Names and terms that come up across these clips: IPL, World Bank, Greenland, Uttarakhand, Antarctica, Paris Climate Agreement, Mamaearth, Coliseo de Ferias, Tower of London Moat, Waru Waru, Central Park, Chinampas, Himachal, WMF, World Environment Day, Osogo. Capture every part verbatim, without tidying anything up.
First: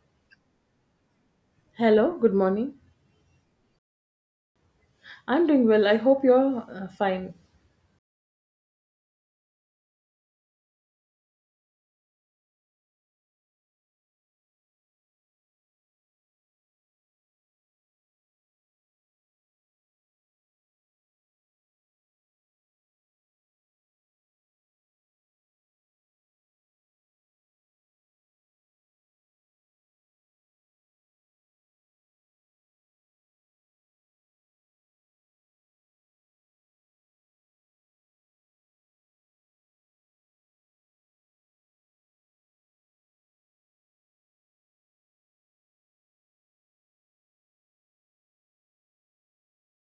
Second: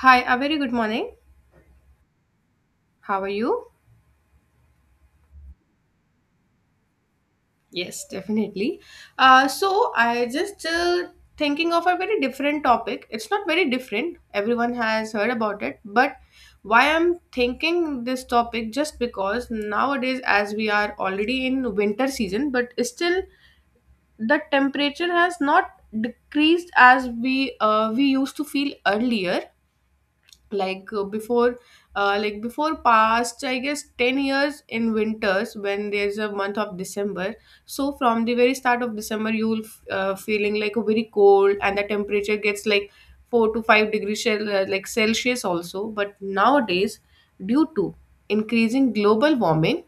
Hi, a very good morning. Hello, good morning. How are you? I'm doing well. I hope you're uh, fine. Yes, definitely. Uh, so I just uh, thinking of a very different topic. It's not very different. Everyone has heard about it, but why I'm thinking this topic just because nowadays, as we are already in winter season, but still the temperature has not decreased as we uh, we used to feel earlier, like uh, before, uh, like before past I guess ten years. In winters, when there's a month of December, so from the very start of December you'll f- uh, feeling like very cold, and the temperature gets like four to five degrees cel- uh, like celsius also. But nowadays, due to increasing global warming,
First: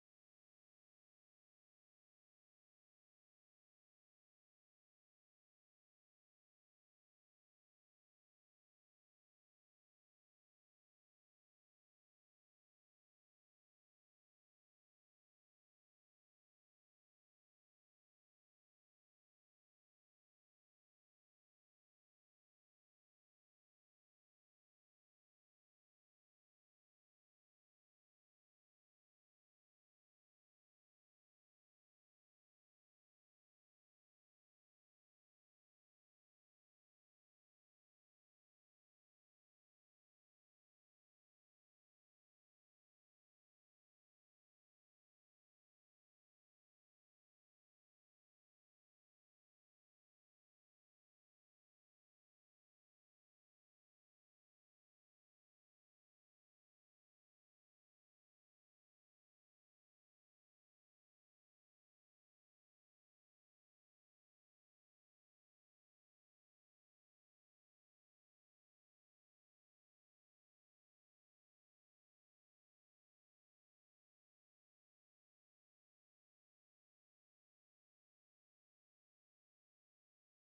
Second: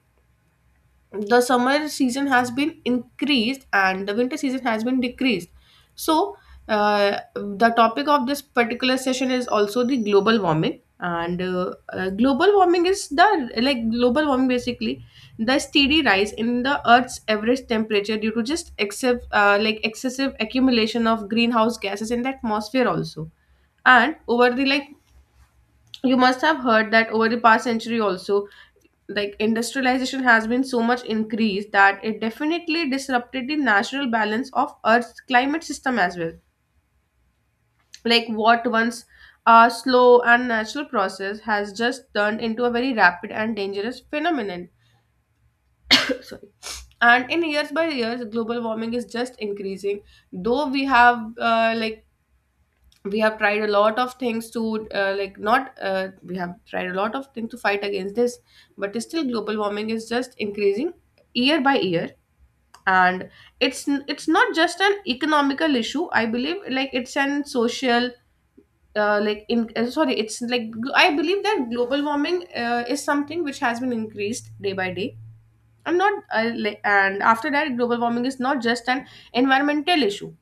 the summer season has been increased and the winter season has been decreased. So uh, the topic of this particular session is also the global warming, and uh, uh, global warming is the, like, global warming, basically the steady rise in the earth's average temperature due to just excessive uh, like excessive accumulation of greenhouse gases in the atmosphere also. And over the, like, you must have heard that over the past century also, like industrialization has been so much increased that it definitely disrupted the natural balance of earth's climate system as well. Like, what once a slow and natural process has just turned into a very rapid and dangerous phenomenon. Sorry. And in years by years, global warming is just increasing. Though we have uh, like we have tried a lot of things to uh, like not uh, we have tried a lot of things to fight against this, but still global warming is just increasing year by year. And it's n- it's not just an economical issue, I believe. Like, it's an social, uh, like in uh, sorry it's like gl- I believe that global warming uh, is something which has been increased day by day. I'm not uh, like, And after that, global warming is not just an environmental issue.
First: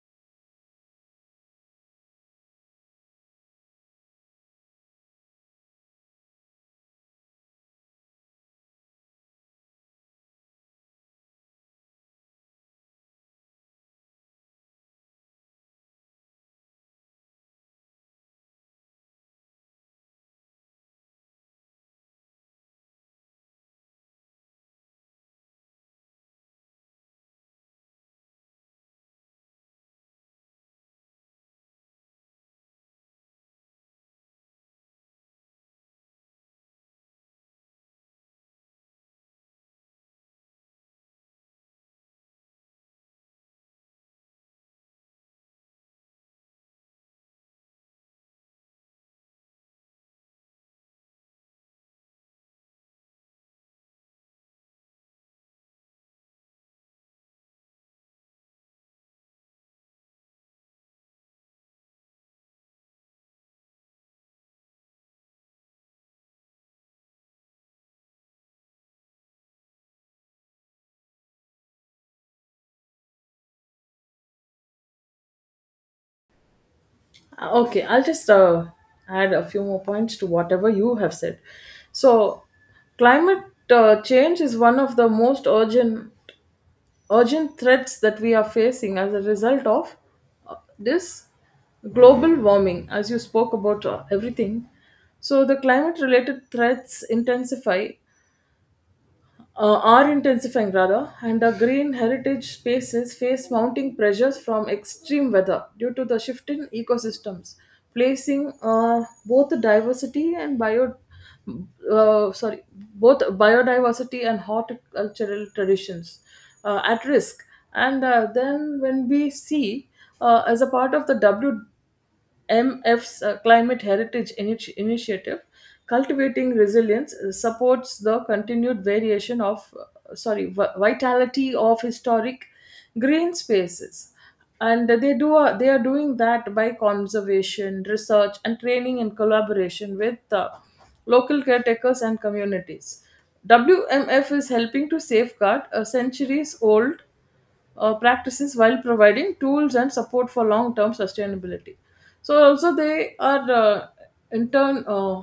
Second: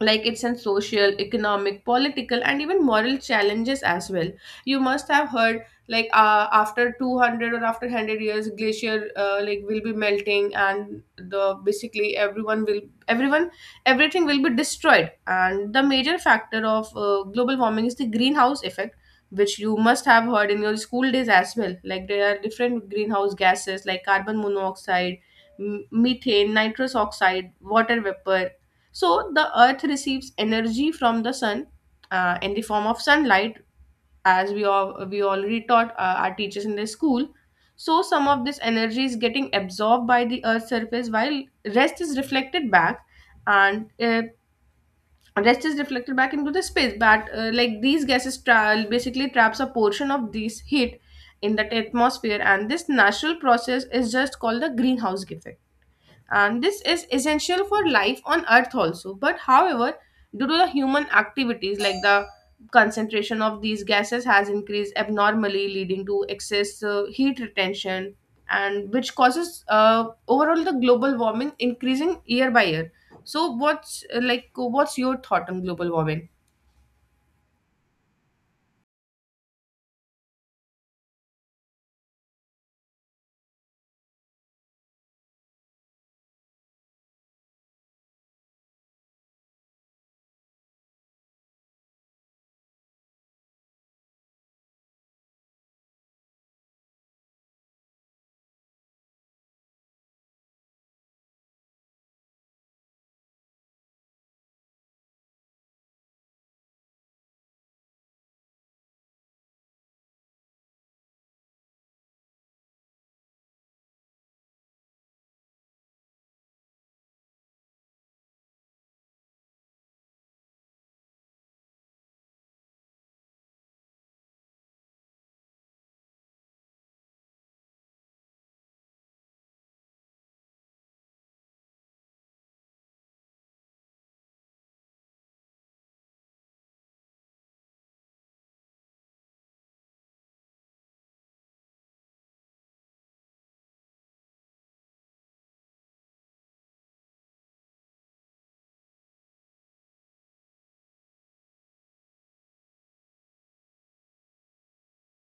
Like, it's in social, economic, political, and even moral challenges as well. You must have heard, like, uh, after two hundred or after one hundred years, glacier uh, like will be melting, and the basically everyone will, everyone everything will be destroyed. And the major factor of uh, global warming is the greenhouse effect, which you must have heard in your school days as well. Like, there are different greenhouse gases like carbon monoxide, m- methane, nitrous oxide, water vapor. So the earth receives energy from the sun uh, in the form of sunlight, as we all, we already taught uh, our teachers in the school. So some of this energy is getting absorbed by the earth's surface, while rest is reflected back, and uh, rest is reflected back into the space. But uh, like these gases tra- basically traps a portion of this heat in that atmosphere, and this natural process is just called the greenhouse effect. And this is essential for life on earth also. But however, due to the human activities, like the concentration of these gases has increased abnormally, leading to excess uh, heat retention, and which causes uh, overall the global warming increasing year by year. So what's uh, like what's your thought on global warming? Uh, Okay, I'll just uh, add a few more points to whatever you have said. So, climate uh, change is one of the most urgent urgent threats that we are facing as a result of uh, this global warming, as you spoke about uh, everything. So the climate related threats intensify uh, are intensifying, rather, and the green heritage spaces face mounting pressures from extreme weather due to the shift in ecosystems, placing uh, both diversity and bio, uh, sorry, both biodiversity and horticultural traditions uh, at risk. And uh, then when we see uh, as a part of the M F's uh, Climate Heritage Initi- Initiative, cultivating resilience uh, supports the continued variation of, uh, sorry, vi- vitality of historic green spaces. And they do uh, they are doing that by conservation, research, and training in collaboration with uh, local caretakers and communities. W M F is helping to safeguard a centuries old uh, practices while providing tools and support for long-term sustainability. So also they are uh, in turn uh,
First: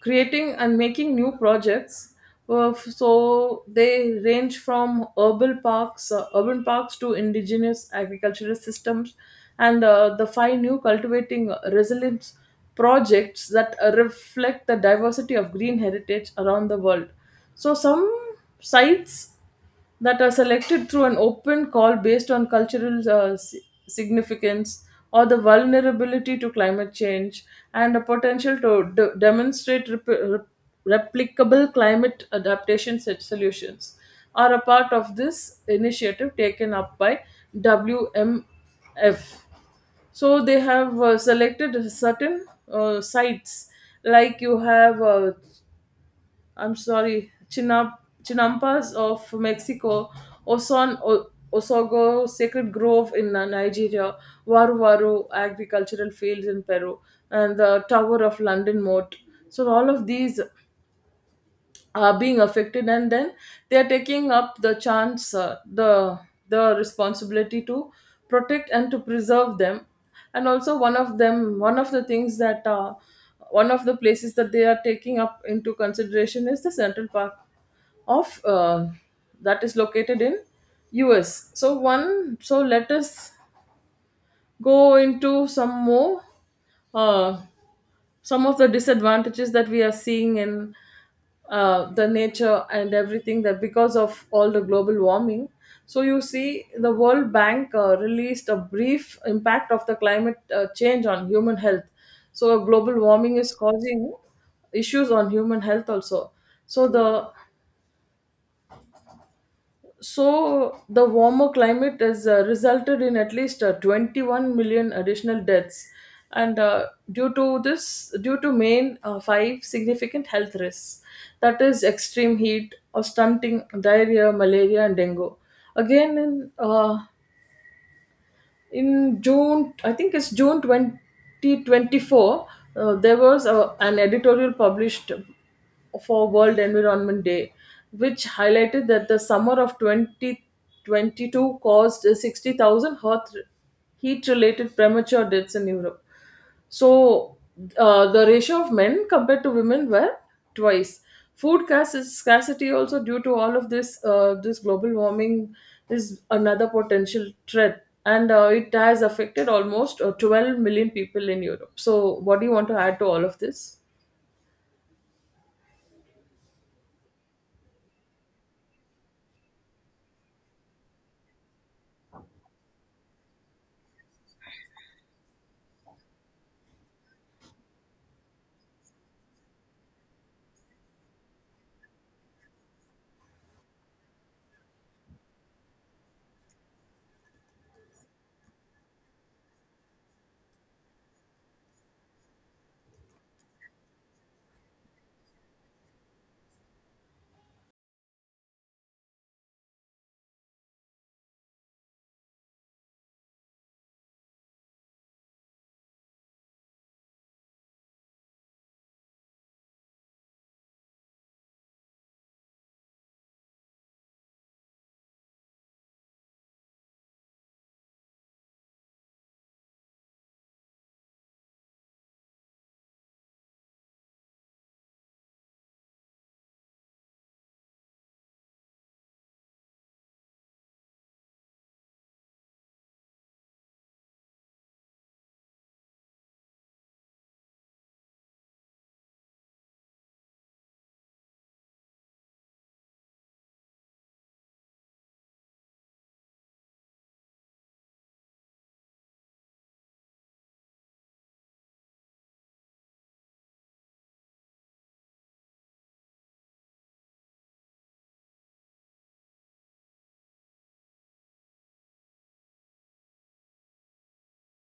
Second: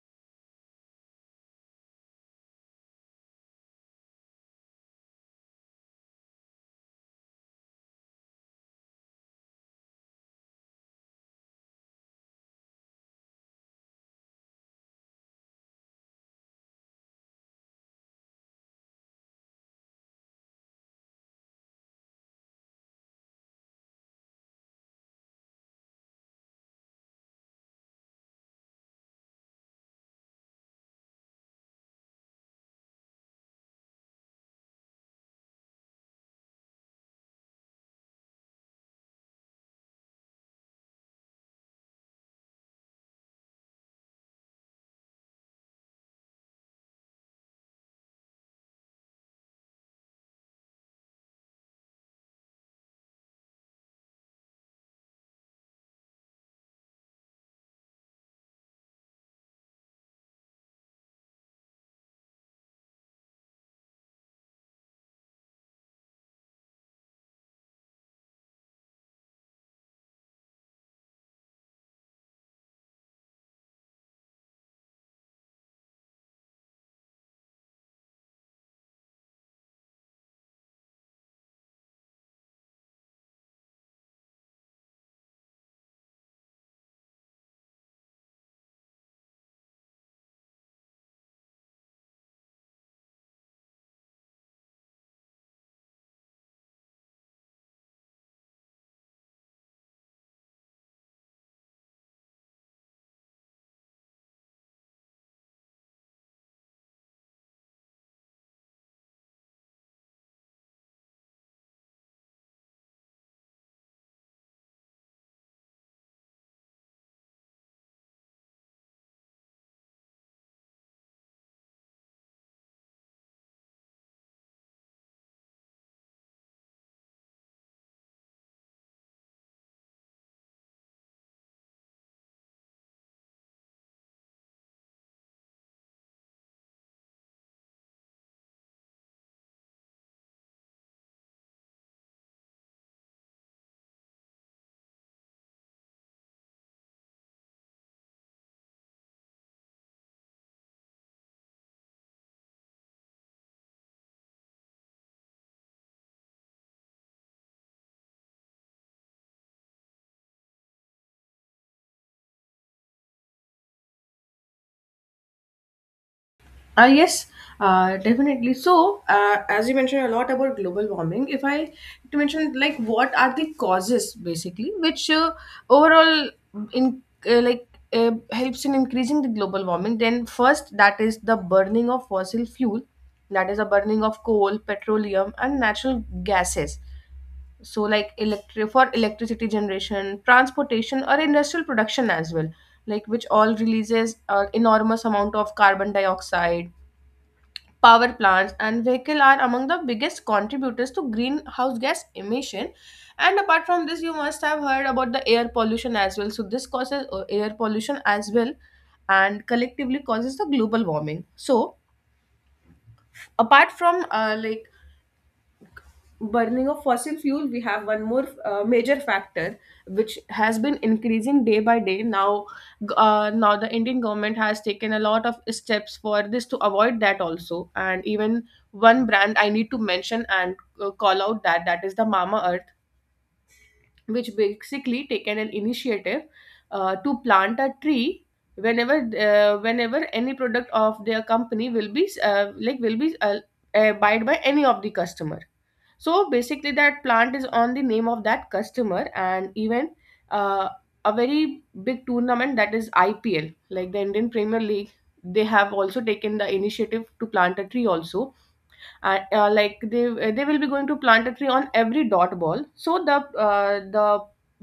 creating and making new projects. Uh, f- so they range from urban parks, uh, urban parks to indigenous agricultural systems, and uh, the five new cultivating resilience projects that uh, reflect the diversity of green heritage around the world. So some sites that are selected through an open call based on cultural uh, si- significance or the vulnerability to climate change and a potential to de- demonstrate rep- rep- replicable climate adaptation set solutions are a part of this initiative taken up by W M F. So they have uh, selected certain uh, sites, like you have uh, I'm sorry, Chinam- Chinampas of Mexico, Oson o- Osogo Sacred Grove in uh, Nigeria, Waru Waru agricultural fields in Peru, and the Tower of London Moat. So all of these are being affected, and then they are taking up the chance, uh, the the responsibility to protect and to preserve them. And also one of them, one of the things that uh, one of the places that they are taking up into consideration is the Central Park of uh, that is located in U S. So one so let us go into some more uh, some of the disadvantages that we are seeing in uh, the nature and everything, that because of all the global warming. So you see, the World Bank uh, released a brief impact of the climate uh, change on human health. So global warming is causing issues on human health also. So the So the warmer climate has uh, resulted in at least uh, twenty-one million additional deaths, and uh, due to this, due to main uh, five significant health risks, that is extreme heat or stunting, diarrhea, malaria, and dengue. Again, in uh, in June, I think it's June twenty twenty-four, uh, there was a, an editorial published for World Environment Day, which highlighted that the summer of twenty twenty-two caused sixty thousand heat related premature deaths in Europe. So uh, the ratio of men compared to women were twice. Food scarc- scarcity also due to all of this uh, this global warming is another potential threat, and uh, it has affected almost uh, twelve million people in Europe. So what do you want to add to all of this? Uh, yes, uh, definitely. So, uh, as you mentioned a lot about global warming, if I to mention like what are the causes basically, which uh, overall in, uh, like uh, helps in increasing the global warming, then first, that is the burning of fossil fuel, that is the burning of coal, petroleum, and natural gases. So, like, electric for electricity generation, transportation, or industrial production as well, like which all releases uh, enormous amount of carbon dioxide. Power plants and vehicle are among the biggest contributors to greenhouse gas emission. And apart from this, you must have heard about the air pollution as well, so this causes uh, air pollution as well, and collectively causes the global warming. So apart from uh, like burning of fossil fuel, we have one more uh, major factor which has been increasing day by day now. G- uh, now the Indian government has taken a lot of steps for this to avoid that also. And even one brand I need to mention and uh, call out, that that is the Mama Earth, which basically taken an initiative uh, to plant a tree whenever, uh, whenever any product of their company will be uh, like will be uh, uh, bought by any of the customer. So basically that plant is on the name of that customer. And even uh, a very big tournament, that is IPL, like the Indian Premier League, they have also taken the initiative to plant a tree also. And uh, like they they will be going to plant a tree on every dot ball. So the uh, the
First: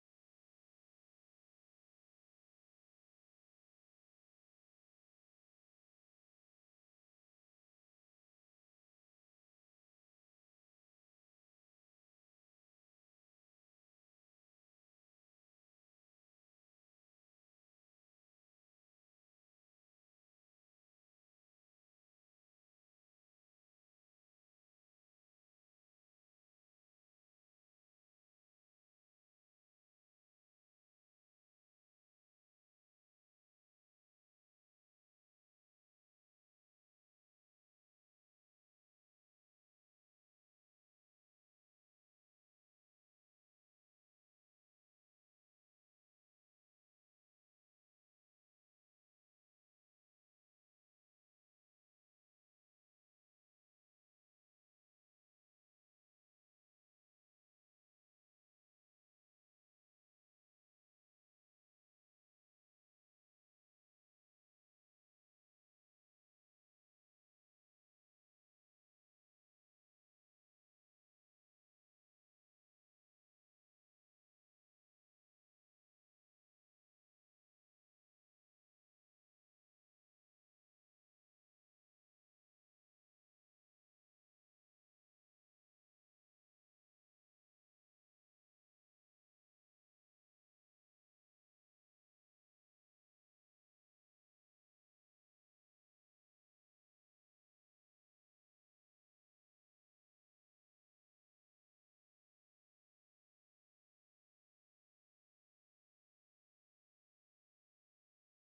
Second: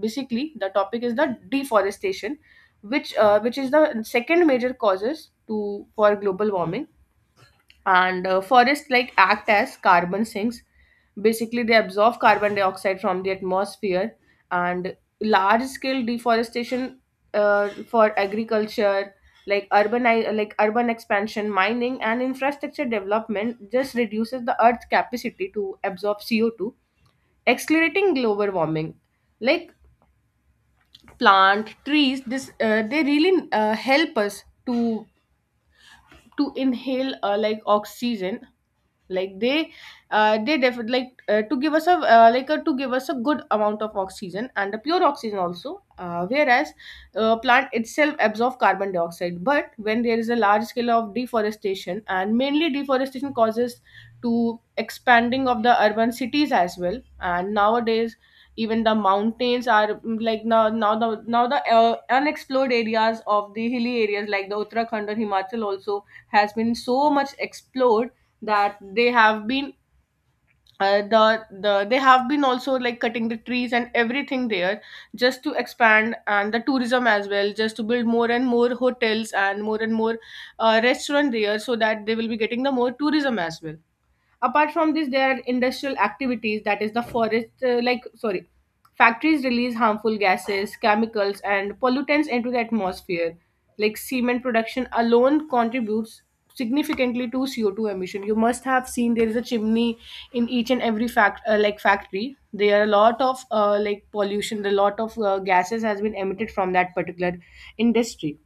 basically the topic is the deforestation, which uh, which is the second major causes to for global warming. And uh, forests like act as carbon sinks, basically they absorb carbon dioxide from the atmosphere. And large scale deforestation uh, for agriculture, like urban, like urban expansion, mining, and infrastructure development just reduces the earth's capacity to absorb C O two, accelerating global warming. Like, plant trees, this uh, they really uh, help us to to inhale uh, like oxygen. Like, they uh, they def- like uh, to give us a uh, like a, to give us a good amount of oxygen and the pure oxygen also. Uh, whereas uh, plant itself absorb carbon dioxide, but when there is a large scale of deforestation. And mainly deforestation causes to expanding of the urban cities as well. And nowadays, even the mountains are mm, like now now the now the uh, unexplored areas of the hilly areas like the Uttarakhand or Himachal also, has been so much explored that they have been, uh, the the they have been also like cutting the trees and everything there, just to expand and the tourism as well, just to build more and more hotels and more and more uh, restaurant there, so that they will be getting the more tourism as well. Apart from this, there are industrial activities, that is the forest uh, like sorry factories release harmful gases, chemicals, and pollutants into the atmosphere. Like, cement production alone contributes significantly to C O two emission. You must have seen there is a chimney in each and every fact uh, like factory. There are a lot of uh, like pollution, a lot of uh, gases has been emitted from that particular industry.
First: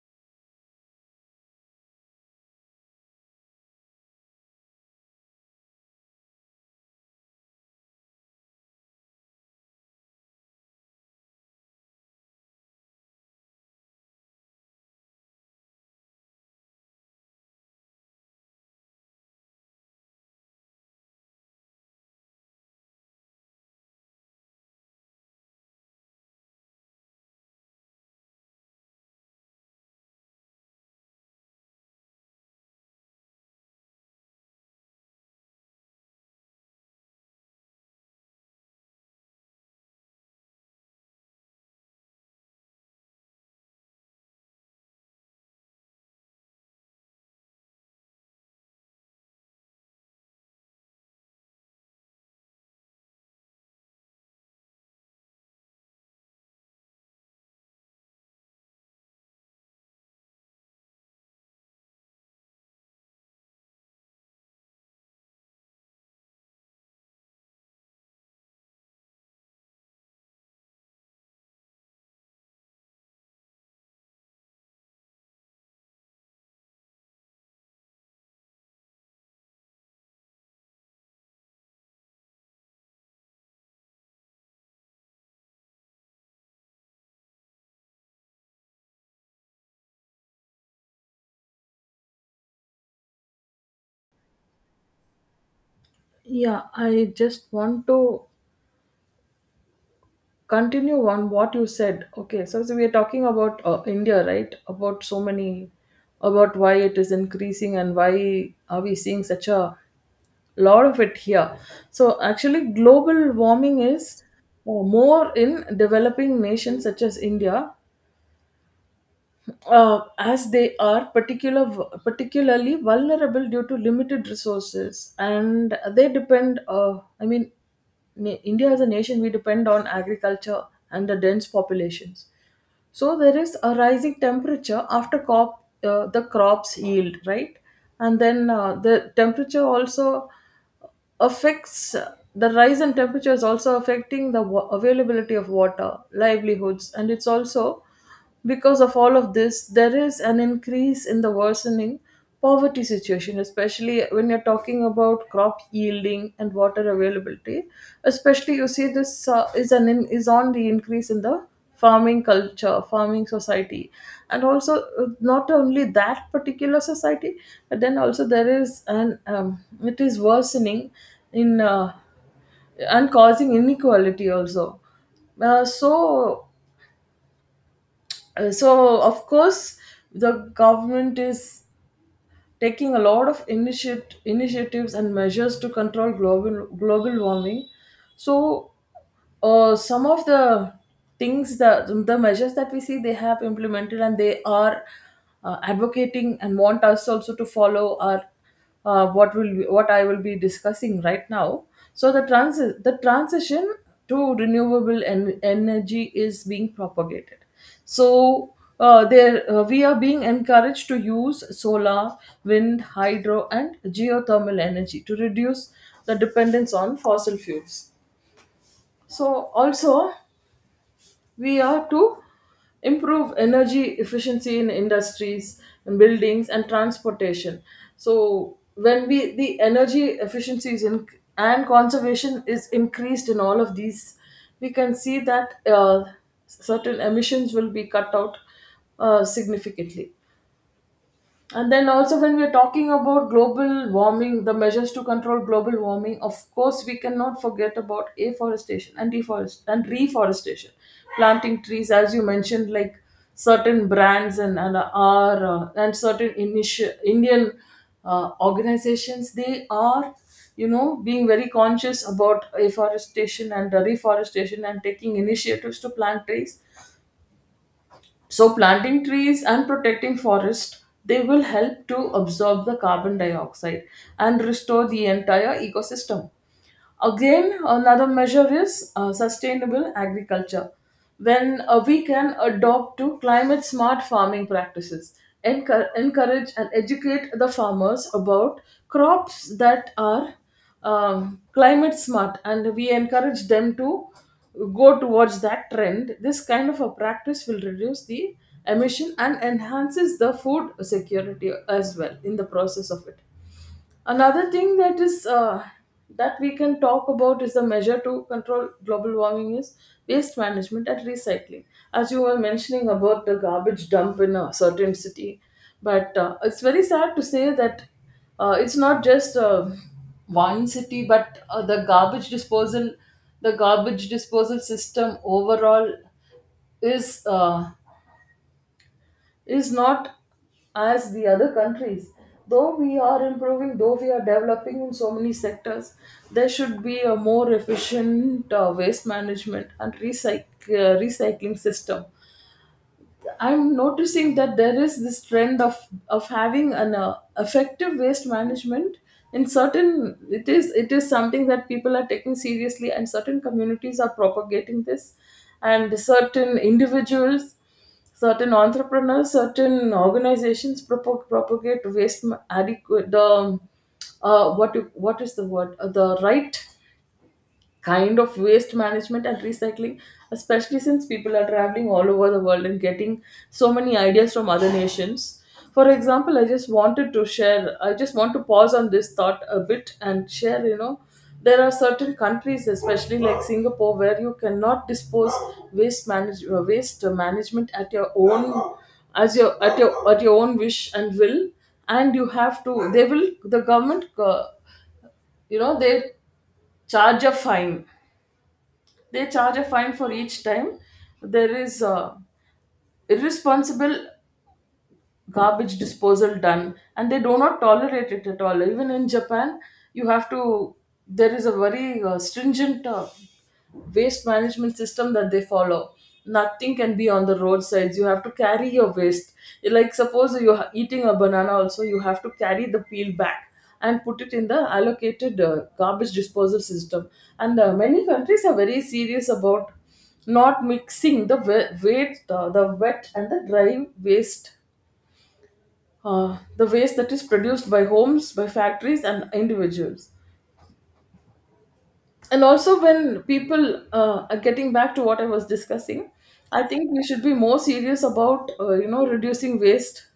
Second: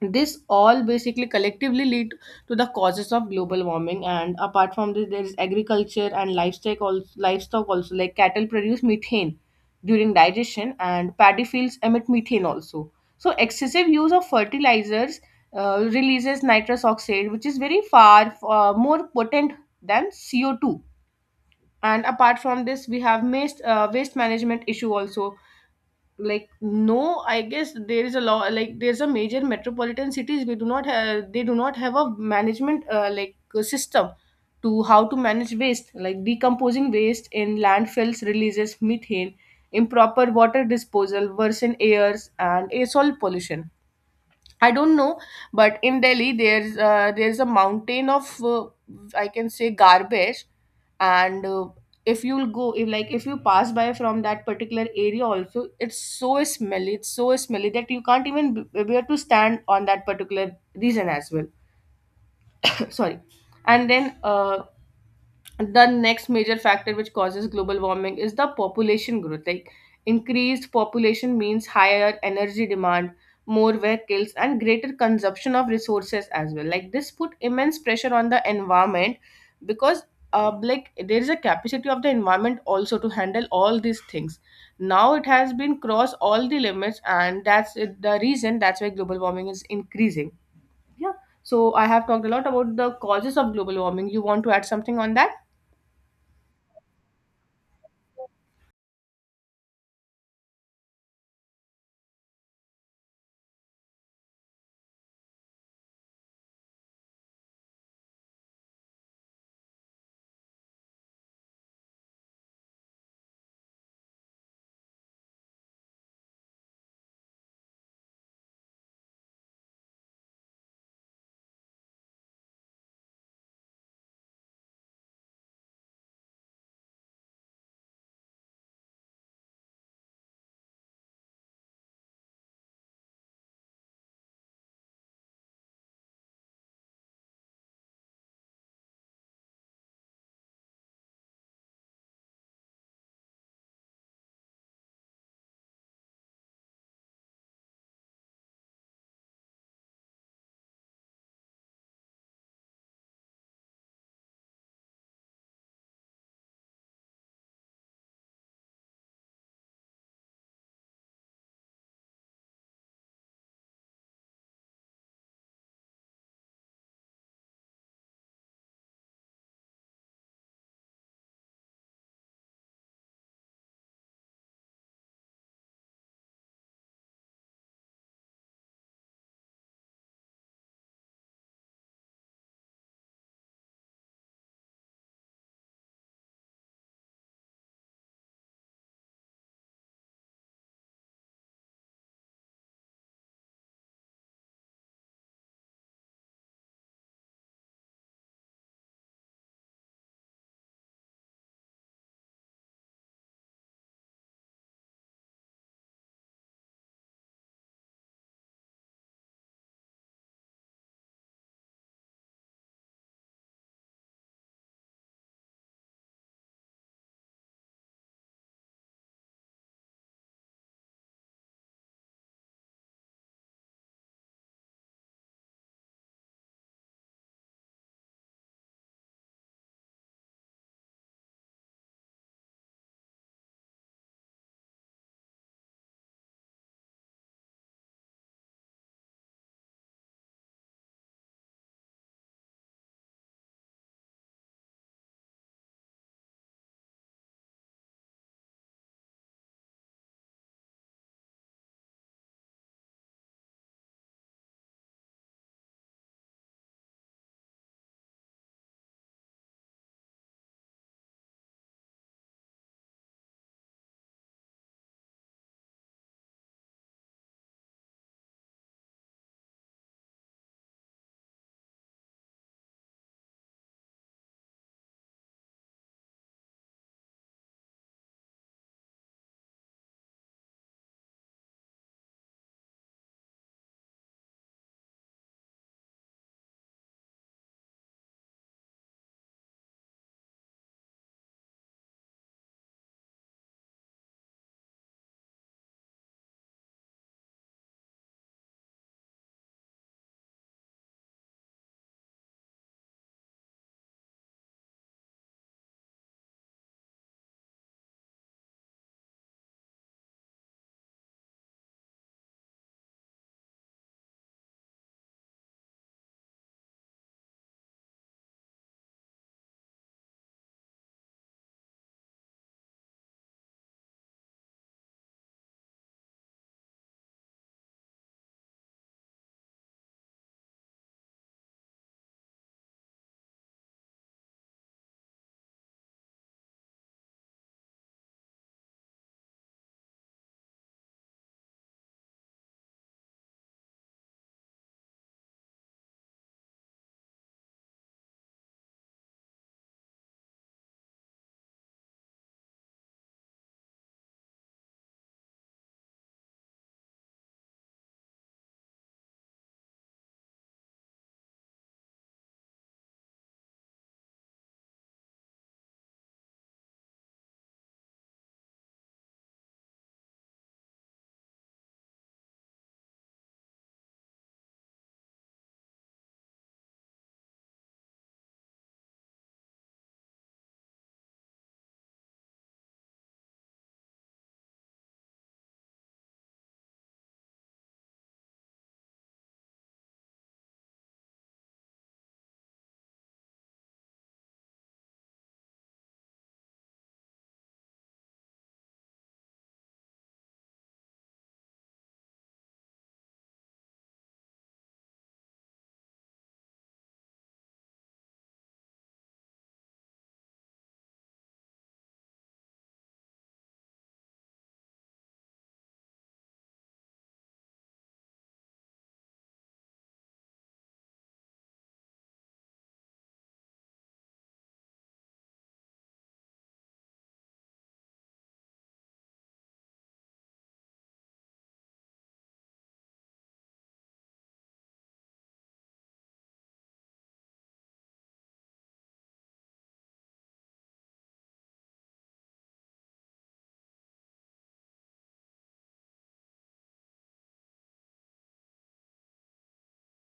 This all basically collectively lead to the causes of global warming. And apart from this, there is agriculture and livestock also. Livestock also like, cattle produce methane during digestion, and paddy fields emit methane also. So excessive use of fertilizers uh, releases nitrous oxide, which is very far, uh, more potent than C O two. And apart from this, we have waste, uh, waste management issue also. Like, no, I guess there is a law. Like, there's a major metropolitan cities, we do not have they do not have a management uh, like uh, system to how to manage waste. Like, decomposing waste in landfills releases methane, improper water disposal worsen airs and air soil pollution. I don't know, but in Delhi there's, uh, there's a mountain of, uh, I can say garbage. And uh, if you'll go, if like if you pass by from that particular area also, it's so smelly, it's so smelly that you can't even b- bear to stand on that particular reason as well. Sorry. And then uh, the next major factor which causes global warming is the population growth. Like, increased population means higher energy demand, more vehicles, and greater consumption of resources as well. Like, this put immense pressure on the environment, because uh, like there is a capacity of the environment also to handle all these things. Now it has been crossed all the limits, and that's it- the reason that's why global warming is increasing. Yeah. So I have talked a lot about the causes of global warming. You want to add something on that? Yeah, I just want to continue on what you said. Okay, so, so we are talking about uh, India, right? About so many, about why it is increasing and why are we seeing such a lot of it here. So actually, global warming is uh, more in developing nations such as India, uh, as they are particular particularly vulnerable due to limited resources, and they depend. Uh, I mean, na- India as a nation, we depend on agriculture and the dense populations. So there is a rising temperature after crop, uh, the crops yield, right? And then uh, the temperature also affects, the rise in temperature is also affecting the wa- availability of water livelihoods, and it's also because of all of this there is an increase in the worsening poverty situation, especially when you're talking about crop yielding and water availability. Especially, you see, this uh, is an in, is on the increase in the farming culture, farming society, and also uh, not only that particular society, but then also there is an um, it is worsening in uh, and causing inequality also. Uh, so uh, so of course the government is taking a lot of initiat- initiatives and measures to control global global warming. So, uh, some of the things the the measures that we see they have implemented and they are uh, advocating and want us also to follow are uh, what will be, what I will be discussing right now. So the trans the transition to renewable en- energy is being propagated. So uh, there uh, we are being encouraged to use solar, wind, hydro, and geothermal energy to reduce the dependence on fossil fuels. So also we are to improve energy efficiency in industries and buildings and transportation. So when we the energy efficiency is in, and conservation is increased in all of these, we can see that uh, certain emissions will be cut out uh, significantly. And then also when we're talking about global warming, the measures to control global warming, of course we cannot forget about afforestation and deforest and reforestation, planting trees as you mentioned, like certain brands and and are uh, and certain initi- Indian uh, organizations, they are, you know, being very conscious about afforestation and uh, reforestation and taking initiatives to plant trees. So planting trees and protecting forest, they will help to absorb the carbon dioxide and restore the entire ecosystem. Again, another measure is uh, sustainable agriculture. When uh, we can adopt to climate smart farming practices, encour- encourage and educate the farmers about crops that are um, climate smart, and we encourage them to go towards that trend. This kind of a practice will reduce the emission and enhances the food security as well in the process of it. Another thing that is uh, that we can talk about is the measure to control global warming is waste management and recycling. As you were mentioning about the garbage dump in a certain city, but uh, it's very sad to say that uh, it's not just uh, one city, but uh, the garbage disposal, the garbage disposal system overall is uh, is not as the other countries. Though we are improving, though we are developing in so many sectors, there should be a more efficient uh, waste management and recyc- uh, recycling system. I'm noticing that there is this trend of of having an uh, effective waste management in certain, it is it is something that people are taking seriously, and certain communities are propagating this, and certain individuals, certain entrepreneurs, certain organizations propag- propagate waste ma- adequate the uh, what you- what is the word Uh, the right kind of waste management and recycling, especially since people are traveling all over the world and getting so many ideas from other nations. For example, I just wanted to share, I just want to pause on this thought a bit and share, you know, there are certain countries, especially like Singapore, where you cannot dispose waste manage uh, waste management at your own, as your at your at your own wish and will, and you have to. They will the government, uh, you know, they charge a fine they charge a fine for each time there is uh, irresponsible garbage disposal done, and they do not tolerate it at all. Even in Japan, you have to, there is a very uh, stringent uh, waste management system that they follow. Nothing can be on the roadsides, you have to carry your waste. Like suppose you're eating a banana, also you have to carry the peel back and put it in the allocated uh, garbage disposal system. And uh, many countries are very serious about not mixing the wet, the wet and the dry waste, uh, the waste that is produced by homes, by factories, and individuals. And also, when people uh, are, getting back to what I was discussing, I think we should be more serious about uh, you know, reducing waste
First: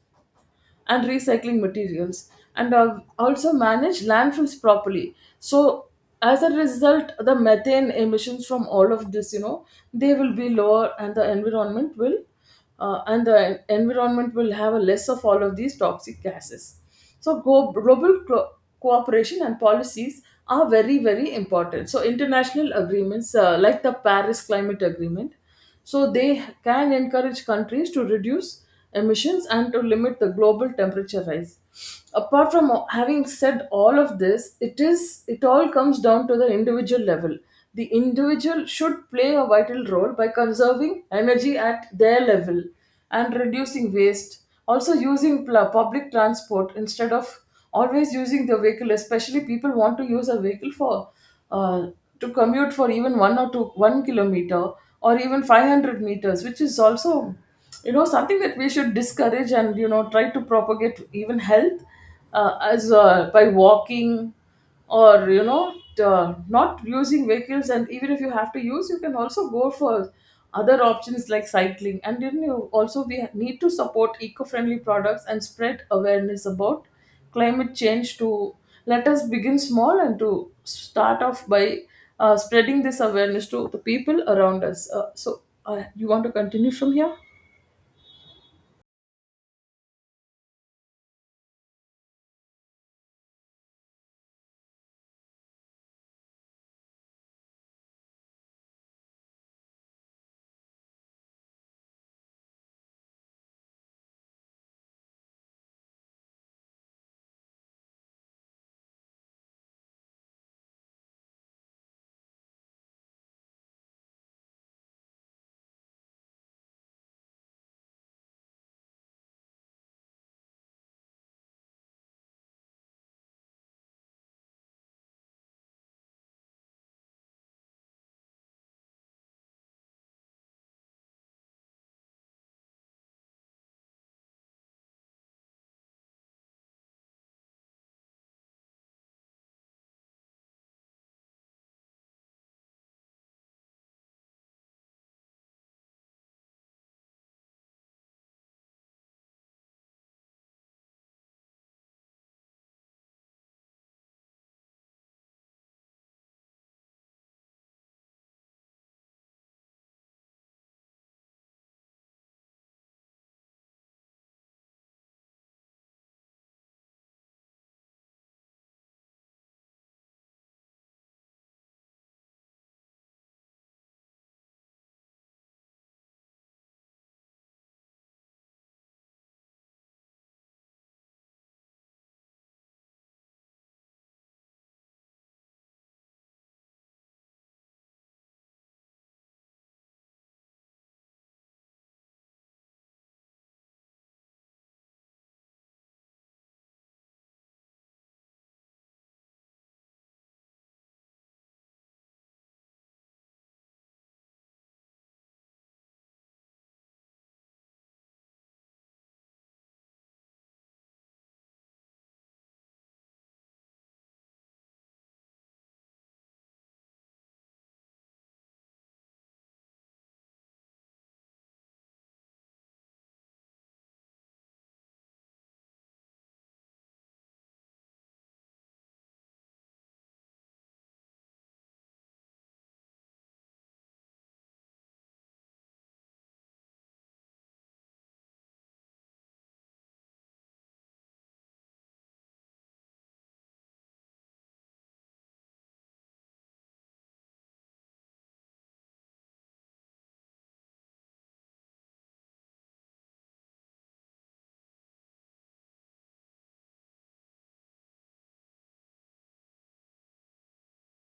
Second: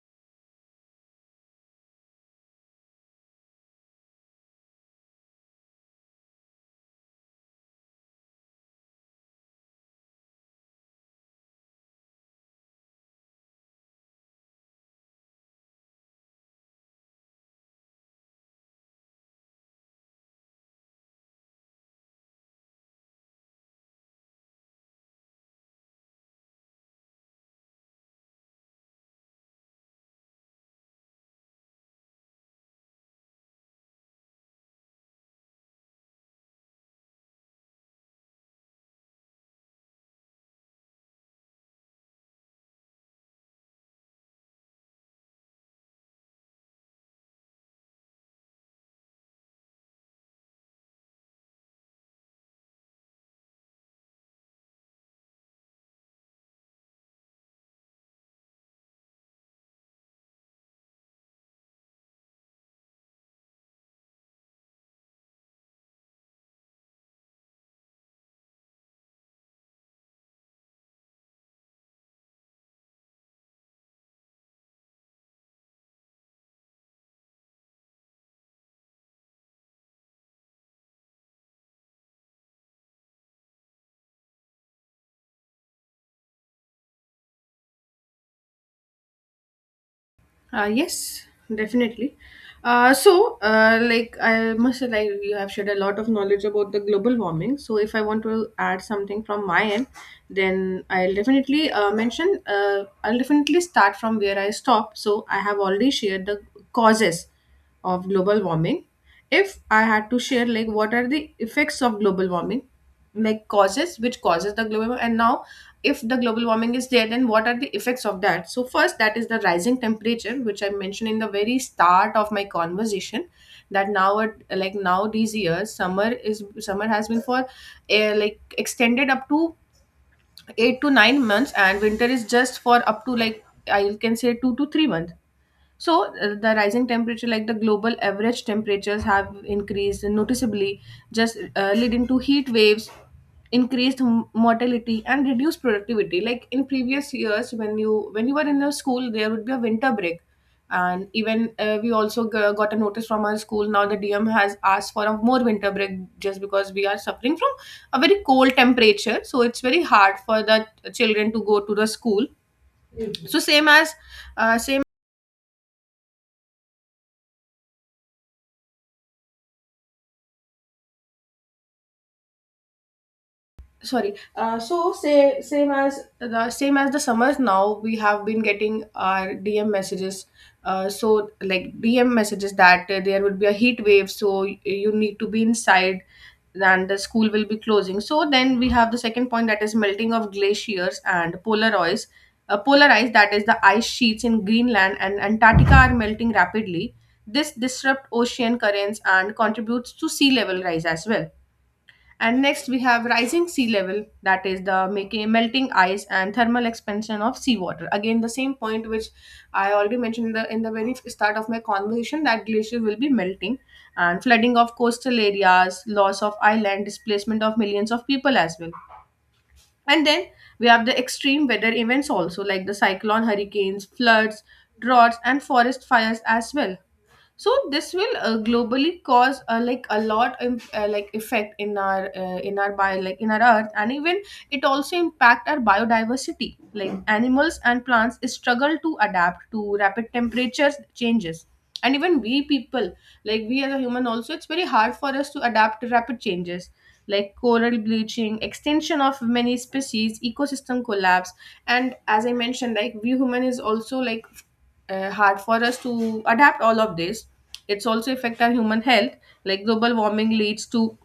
and recycling materials, and uh, also manage landfills properly, so as a result the methane emissions from all of this, you know, they will be lower, and the environment will uh, and the environment will have a less of all of these toxic gases. So go- global co- cooperation and policies are very, very important. So international agreements uh, like the Paris Climate Agreement, so they can encourage countries to reduce emissions and to limit the global temperature rise. Apart from having said all of this, it is it all comes down to the individual level. The individual should play a vital role by conserving energy at their level and reducing waste. Also, using pl- public transport instead of always using the vehicle, especially people want to use a vehicle for uh, to commute for even one or two one kilometer or even five hundred meters, which is also you know something that we should discourage, and you know try to propagate even health uh, as uh, by walking or you know t- uh, not using vehicles. And even if you have to use, you can also go for other options like cycling. And then you also we need to support eco-friendly products and spread awareness about climate change. To let us begin small and to start off by uh, spreading this awareness to the people around us. Uh, so, uh, you want to continue from here? Uh, yes, definitely. Uh, so, uh, like, I must say, like you have shared a lot of knowledge about the global warming. So, if I want to add something from my end, then I'll definitely uh, mention. Uh, I'll definitely start from where I stopped. So, I have already shared the causes of global warming. If I had to share like what are the effects of global warming, like causes which causes the global warming, and now if the global warming is there, then what are the effects of that? So first that is the rising temperature, which I mentioned in the very start of my conversation, that now at- like now these years summer is summer has been for uh, like extended up to eight to nine months, and winter is just for up to like I can say two to three months. So, uh, the rising temperature, like the global average temperatures, have increased noticeably, just uh, leading to heat waves, increased m- mortality, and reduced productivity. Like in previous years, when you when you were in a school, there would be a winter break, and even uh, we also g- got a notice from our school. Now the D M has asked for a more winter break just because we are suffering from a very cold temperature. So it's very hard for the children to go to the school. So same as uh, same sorry uh, so say same as the same as the summers, now we have been getting our D M messages, uh, so like D M messages that uh, there would be a heat wave, so y- you need to be inside and the school will be closing. So then we have the second point, that is melting of glaciers and polar ice. Uh, polar ice, that is the ice sheets in Greenland and Antarctica are melting rapidly. This disrupt ocean currents and contributes to sea level rise as well. And next we have rising sea level, that is the making melting ice and thermal expansion of seawater. Again, the same point which I already mentioned in the in the very start of my conversation, that glacier will be melting and flooding of coastal areas, loss of island, displacement of millions of people as well. And then we have the extreme weather events also, like the cyclone, hurricanes, floods, droughts, and forest fires as well. So this will uh, globally cause uh, like a lot um, uh, like effect in our uh, in our bio like in our earth, and even it also impact our biodiversity, like animals and plants struggle to adapt to rapid temperature changes. And even we people, like we as a human also, it's very hard for us to adapt to rapid changes, like coral bleaching, extinction of many species, ecosystem collapse. And as I mentioned, like we human is also like uh, hard for us to adapt all of this. It's also affect our human health. Like global warming leads to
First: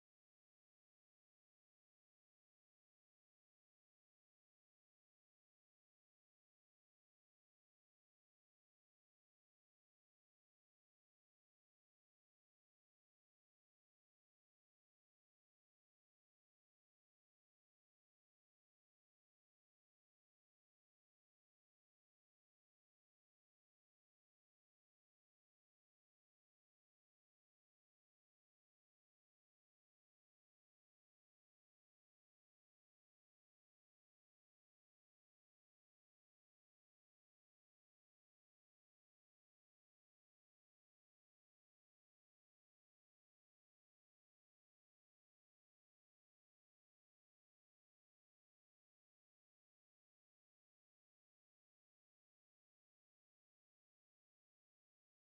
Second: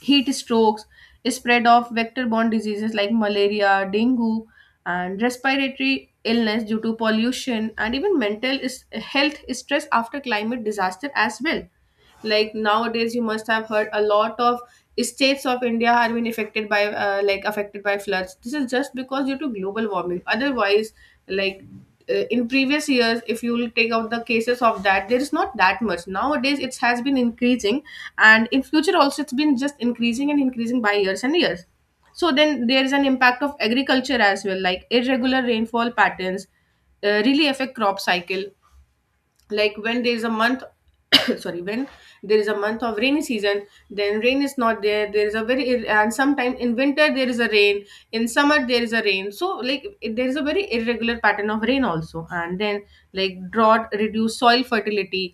heat strokes, spread of vector borne diseases like malaria, dengue, and respiratory illness due to pollution, and even mental is- health stress after climate disaster as well. Like nowadays, you must have heard a lot of states of India are being affected by uh, like affected by floods. This is just because due to global warming. Otherwise, like uh, in previous years, if you will take out the cases of that, there is not that much. Nowadays it has been increasing, and in future also it's been just increasing and increasing by years and years. So then there is an impact of agriculture as well, like irregular rainfall patterns uh, really affect crop cycle. Like when there is a month sorry, when there is a month of rainy season, then rain is not there. There is a very, and sometimes in winter there is a rain, in summer there is a rain. So like it- there is a very irregular pattern of rain also. And then like drought reduce soil fertility,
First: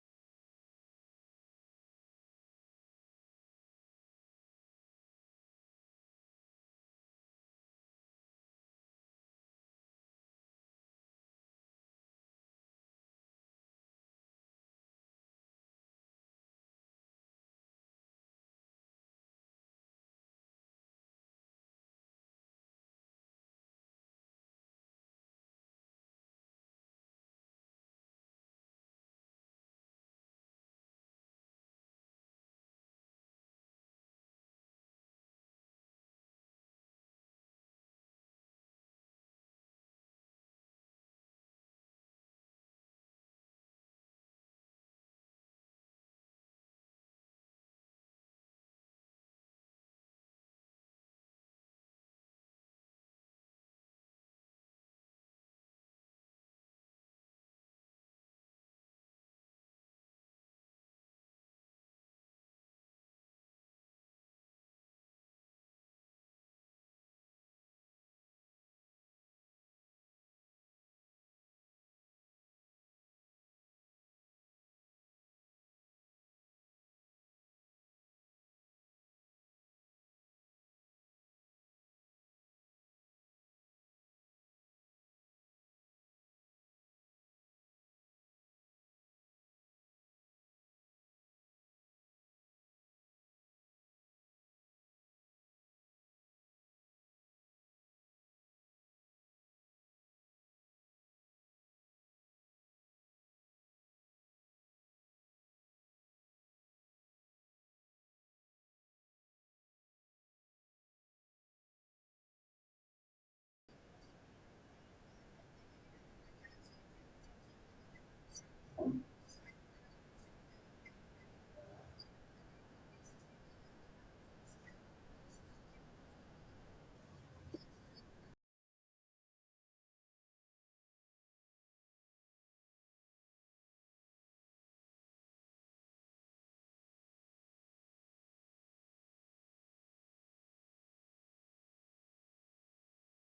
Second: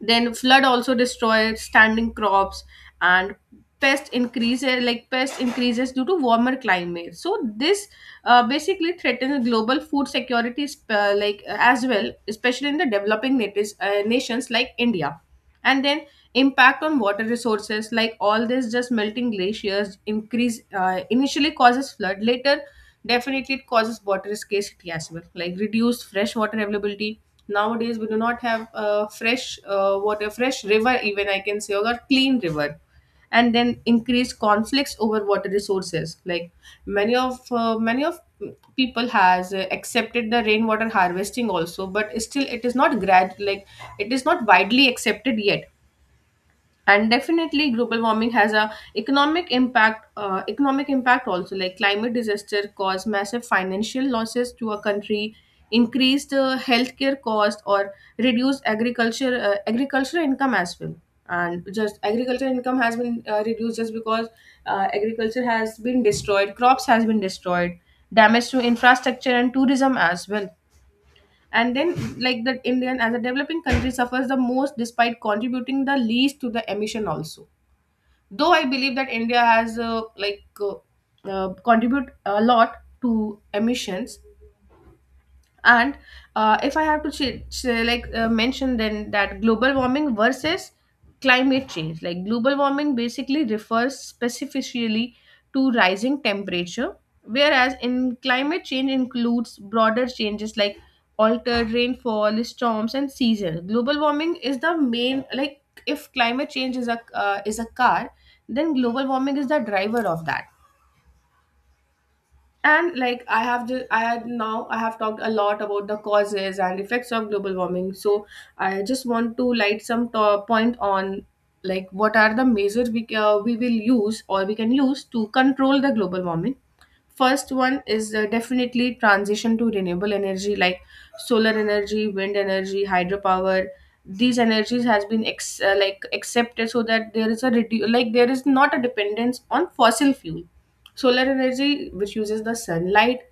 then flood also destroys standing crops, and pest increases like pest increases due to warmer climate. So this uh, basically threatens global food security sp- uh, like uh, as well, especially in the developing natives, uh, nations like India. And then impact on water resources, like all this just melting glaciers increase uh, initially causes flood later. Definitely it causes water scarcity as well, like reduced fresh water availability. Nowadays we do not have uh, fresh uh, water fresh river, even I can say, or a clean river. And then increased conflicts over water resources, like many of uh, many of people has uh, accepted the rainwater harvesting also, but still it is not grad like it is not widely accepted yet. And definitely global warming has a economic impact uh, economic impact also, like climate disaster cause massive financial losses to a country, increased uh, healthcare cost, or reduced agriculture uh, agricultural income as well. And just agriculture income has been uh, reduced just because uh, agriculture has been destroyed, crops has been destroyed, damage to infrastructure and tourism as well. And then like the Indian as a developing country suffers the most despite contributing the least to the emission also. Though I believe that India has uh, like uh, uh, contribute a lot to emissions. And uh, if I have to ch- ch- like uh, mention then that global warming versus climate change, like global warming basically refers specifically to rising temperature, whereas in climate change includes broader changes like altered rainfall, storms, and seasons. Global warming is the main, like if climate change is a uh, is a car, then global warming is the driver of that. And like I have just I had now I have talked a lot about the causes and effects of global warming. So I just want to light some to- point on like what are the measures we ca- we will use or we can use to control the global warming. First one is uh, definitely transition to renewable energy, like solar energy, wind energy, hydropower. These energies has been ex- uh, like accepted so that there is a redu- like there is not a dependence on fossil fuel. Solar energy, which uses the sunlight,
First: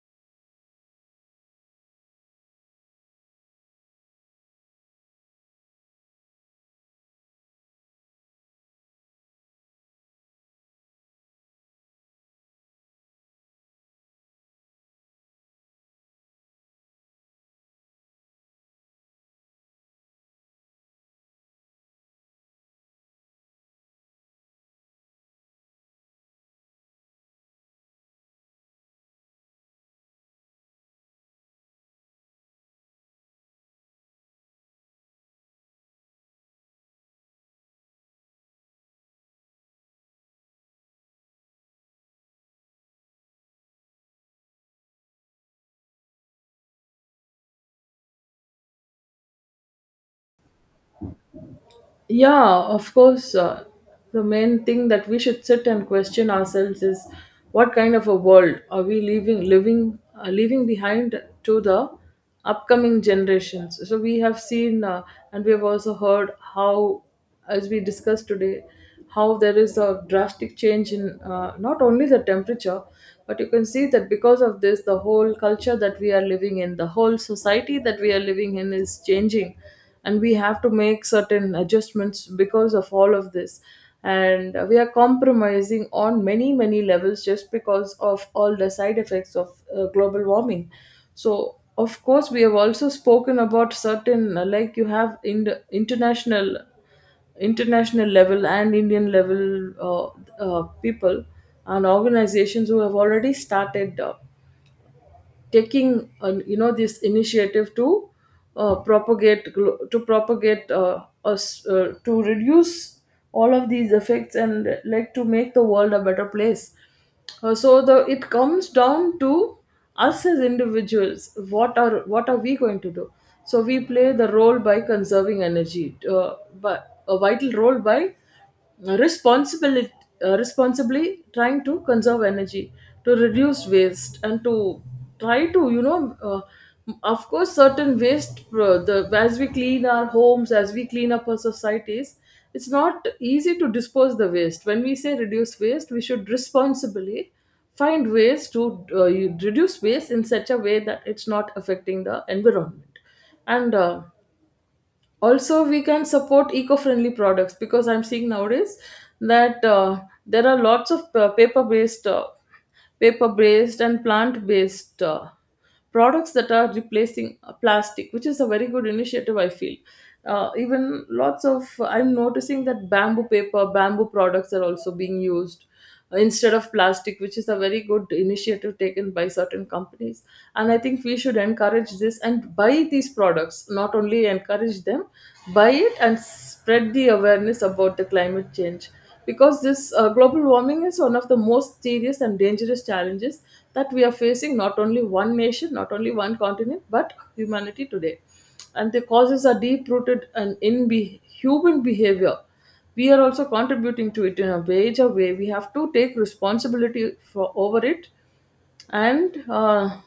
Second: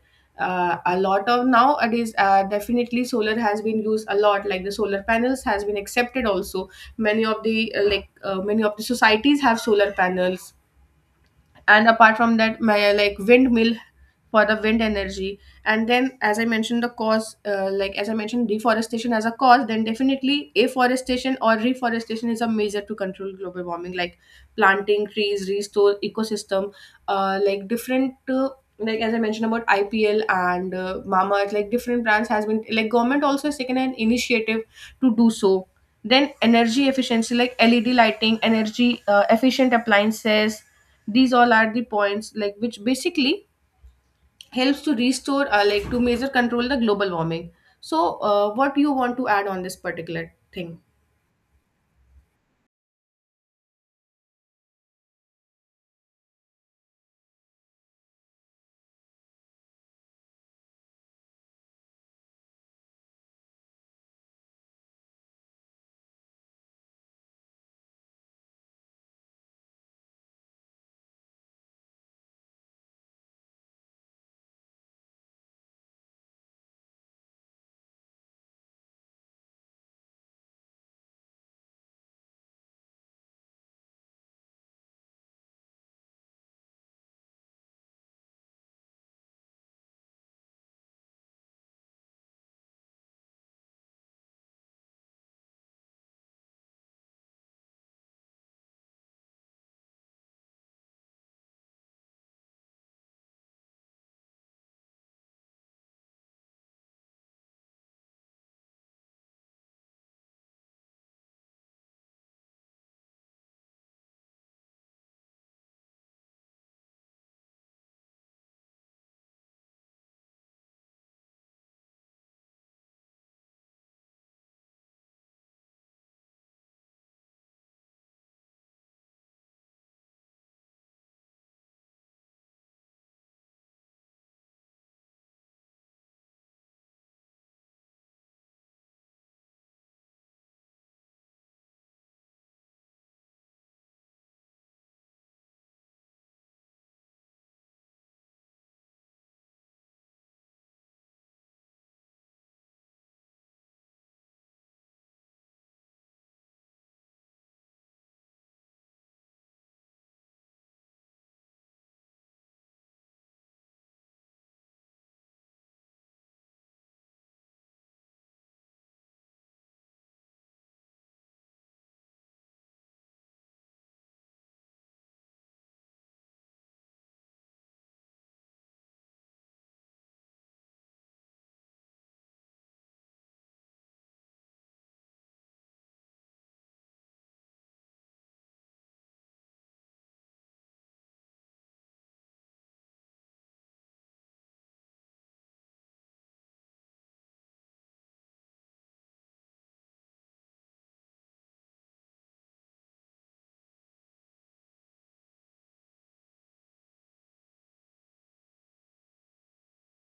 uh, a lot of nowadays uh, definitely solar has been used a lot. Like the solar panels has been accepted also. Many of the uh, like uh, many of the societies have solar panels. And apart from that, my uh, like windmill for the wind energy. And then as I mentioned the cause, uh, like as I mentioned deforestation as a cause, then definitely afforestation or reforestation is a measure to control global warming, like planting trees restore ecosystem. uh, like different uh, like as I mentioned about I P L and uh, Mamaearth, like different brands has been, like government also has taken an initiative to do so. Then energy efficiency, like L E D lighting, energy uh, efficient appliances, these all are the points like which basically helps to restore uh, like to measure control the global warming. So, uh, what do you want to add on this particular thing? Yeah, of course. Uh, the main thing that we should sit and question ourselves is what kind of a world are we leaving, living, uh, leaving behind to the upcoming generations? So we have seen, uh, and we have also heard how, as we discussed today, how there is a drastic change in, uh, not only the temperature, but you can see that because of this, the whole culture that we are living in, the whole society that we are living in is changing, and we have to make certain adjustments because of all of this. And uh, we are compromising on many, many levels just because of all the side effects of uh, global warming. So, of course, we have also spoken about certain, uh, like you have in international international level and Indian level, uh, uh, people and organizations who have already started uh, taking, uh, you know, this initiative to uh, propagate glo- to propagate uh, us uh, to reduce all of these effects and like to make the world a better place. Uh, so the it comes down to us as individuals, what are what are we going to do? So we play the role by conserving energy, uh, but a vital role by responsibly, uh, responsibly trying to conserve energy, to reduce waste, and to try to, you know, uh, of course, certain waste, uh, the, as we clean our homes, as we clean up our societies, it's not easy to dispose the waste. When we say reduce waste, we should responsibly find ways to uh, you- reduce waste in such a way that it's not affecting the environment. And uh, also we can support eco-friendly products, because I'm seeing nowadays that uh, there are lots of uh, paper-based uh, paper-based and plant-based uh, products that are replacing uh, plastic, which is a very good initiative I feel. Uh, even lots of, I'm noticing that bamboo paper bamboo products are also being used instead of plastic, which is a very good initiative taken by certain companies. And I think we should encourage this and buy these products, not only encourage them, buy it and spread the awareness about the climate change. Because this uh, global warming is one of the most serious and dangerous challenges that we are facing, not only one nation, not only one continent, but humanity today. And the causes are deep rooted and in be- human behavior. We are also contributing to it in a major way. We have to take responsibility for over it. And uh,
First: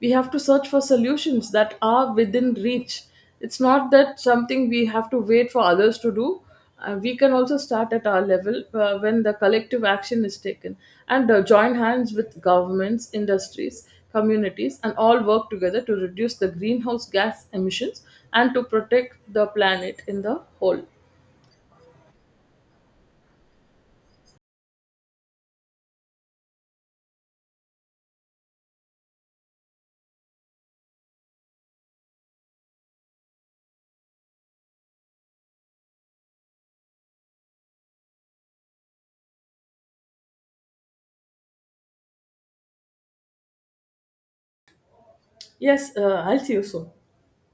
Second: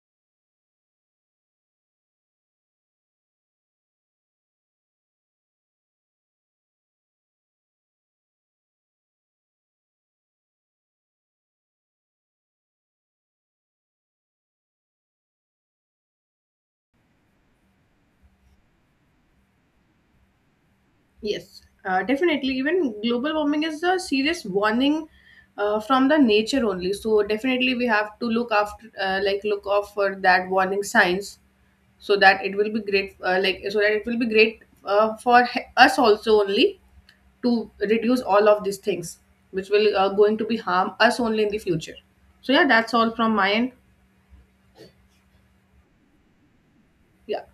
we have to search for solutions that are within reach. It's not that something we have to wait for others to do. Uh, we can also start at our level. Uh, when the collective action is taken, and uh, join hands with governments, industries, communities, and all work together to reduce the greenhouse gas emissions and to protect the planet in the whole. Yes, uh, definitely. Even global warming is a serious warning uh, from the nature only. So definitely we have to look after, uh, like look out for that warning signs, so that it will be great, uh, like so that it will be great uh, for he- us also only to reduce all of these things, which will uh, going to be harm us only in the future. So yeah, that's all from my end. Yes, uh, I'll see you soon. Yeah.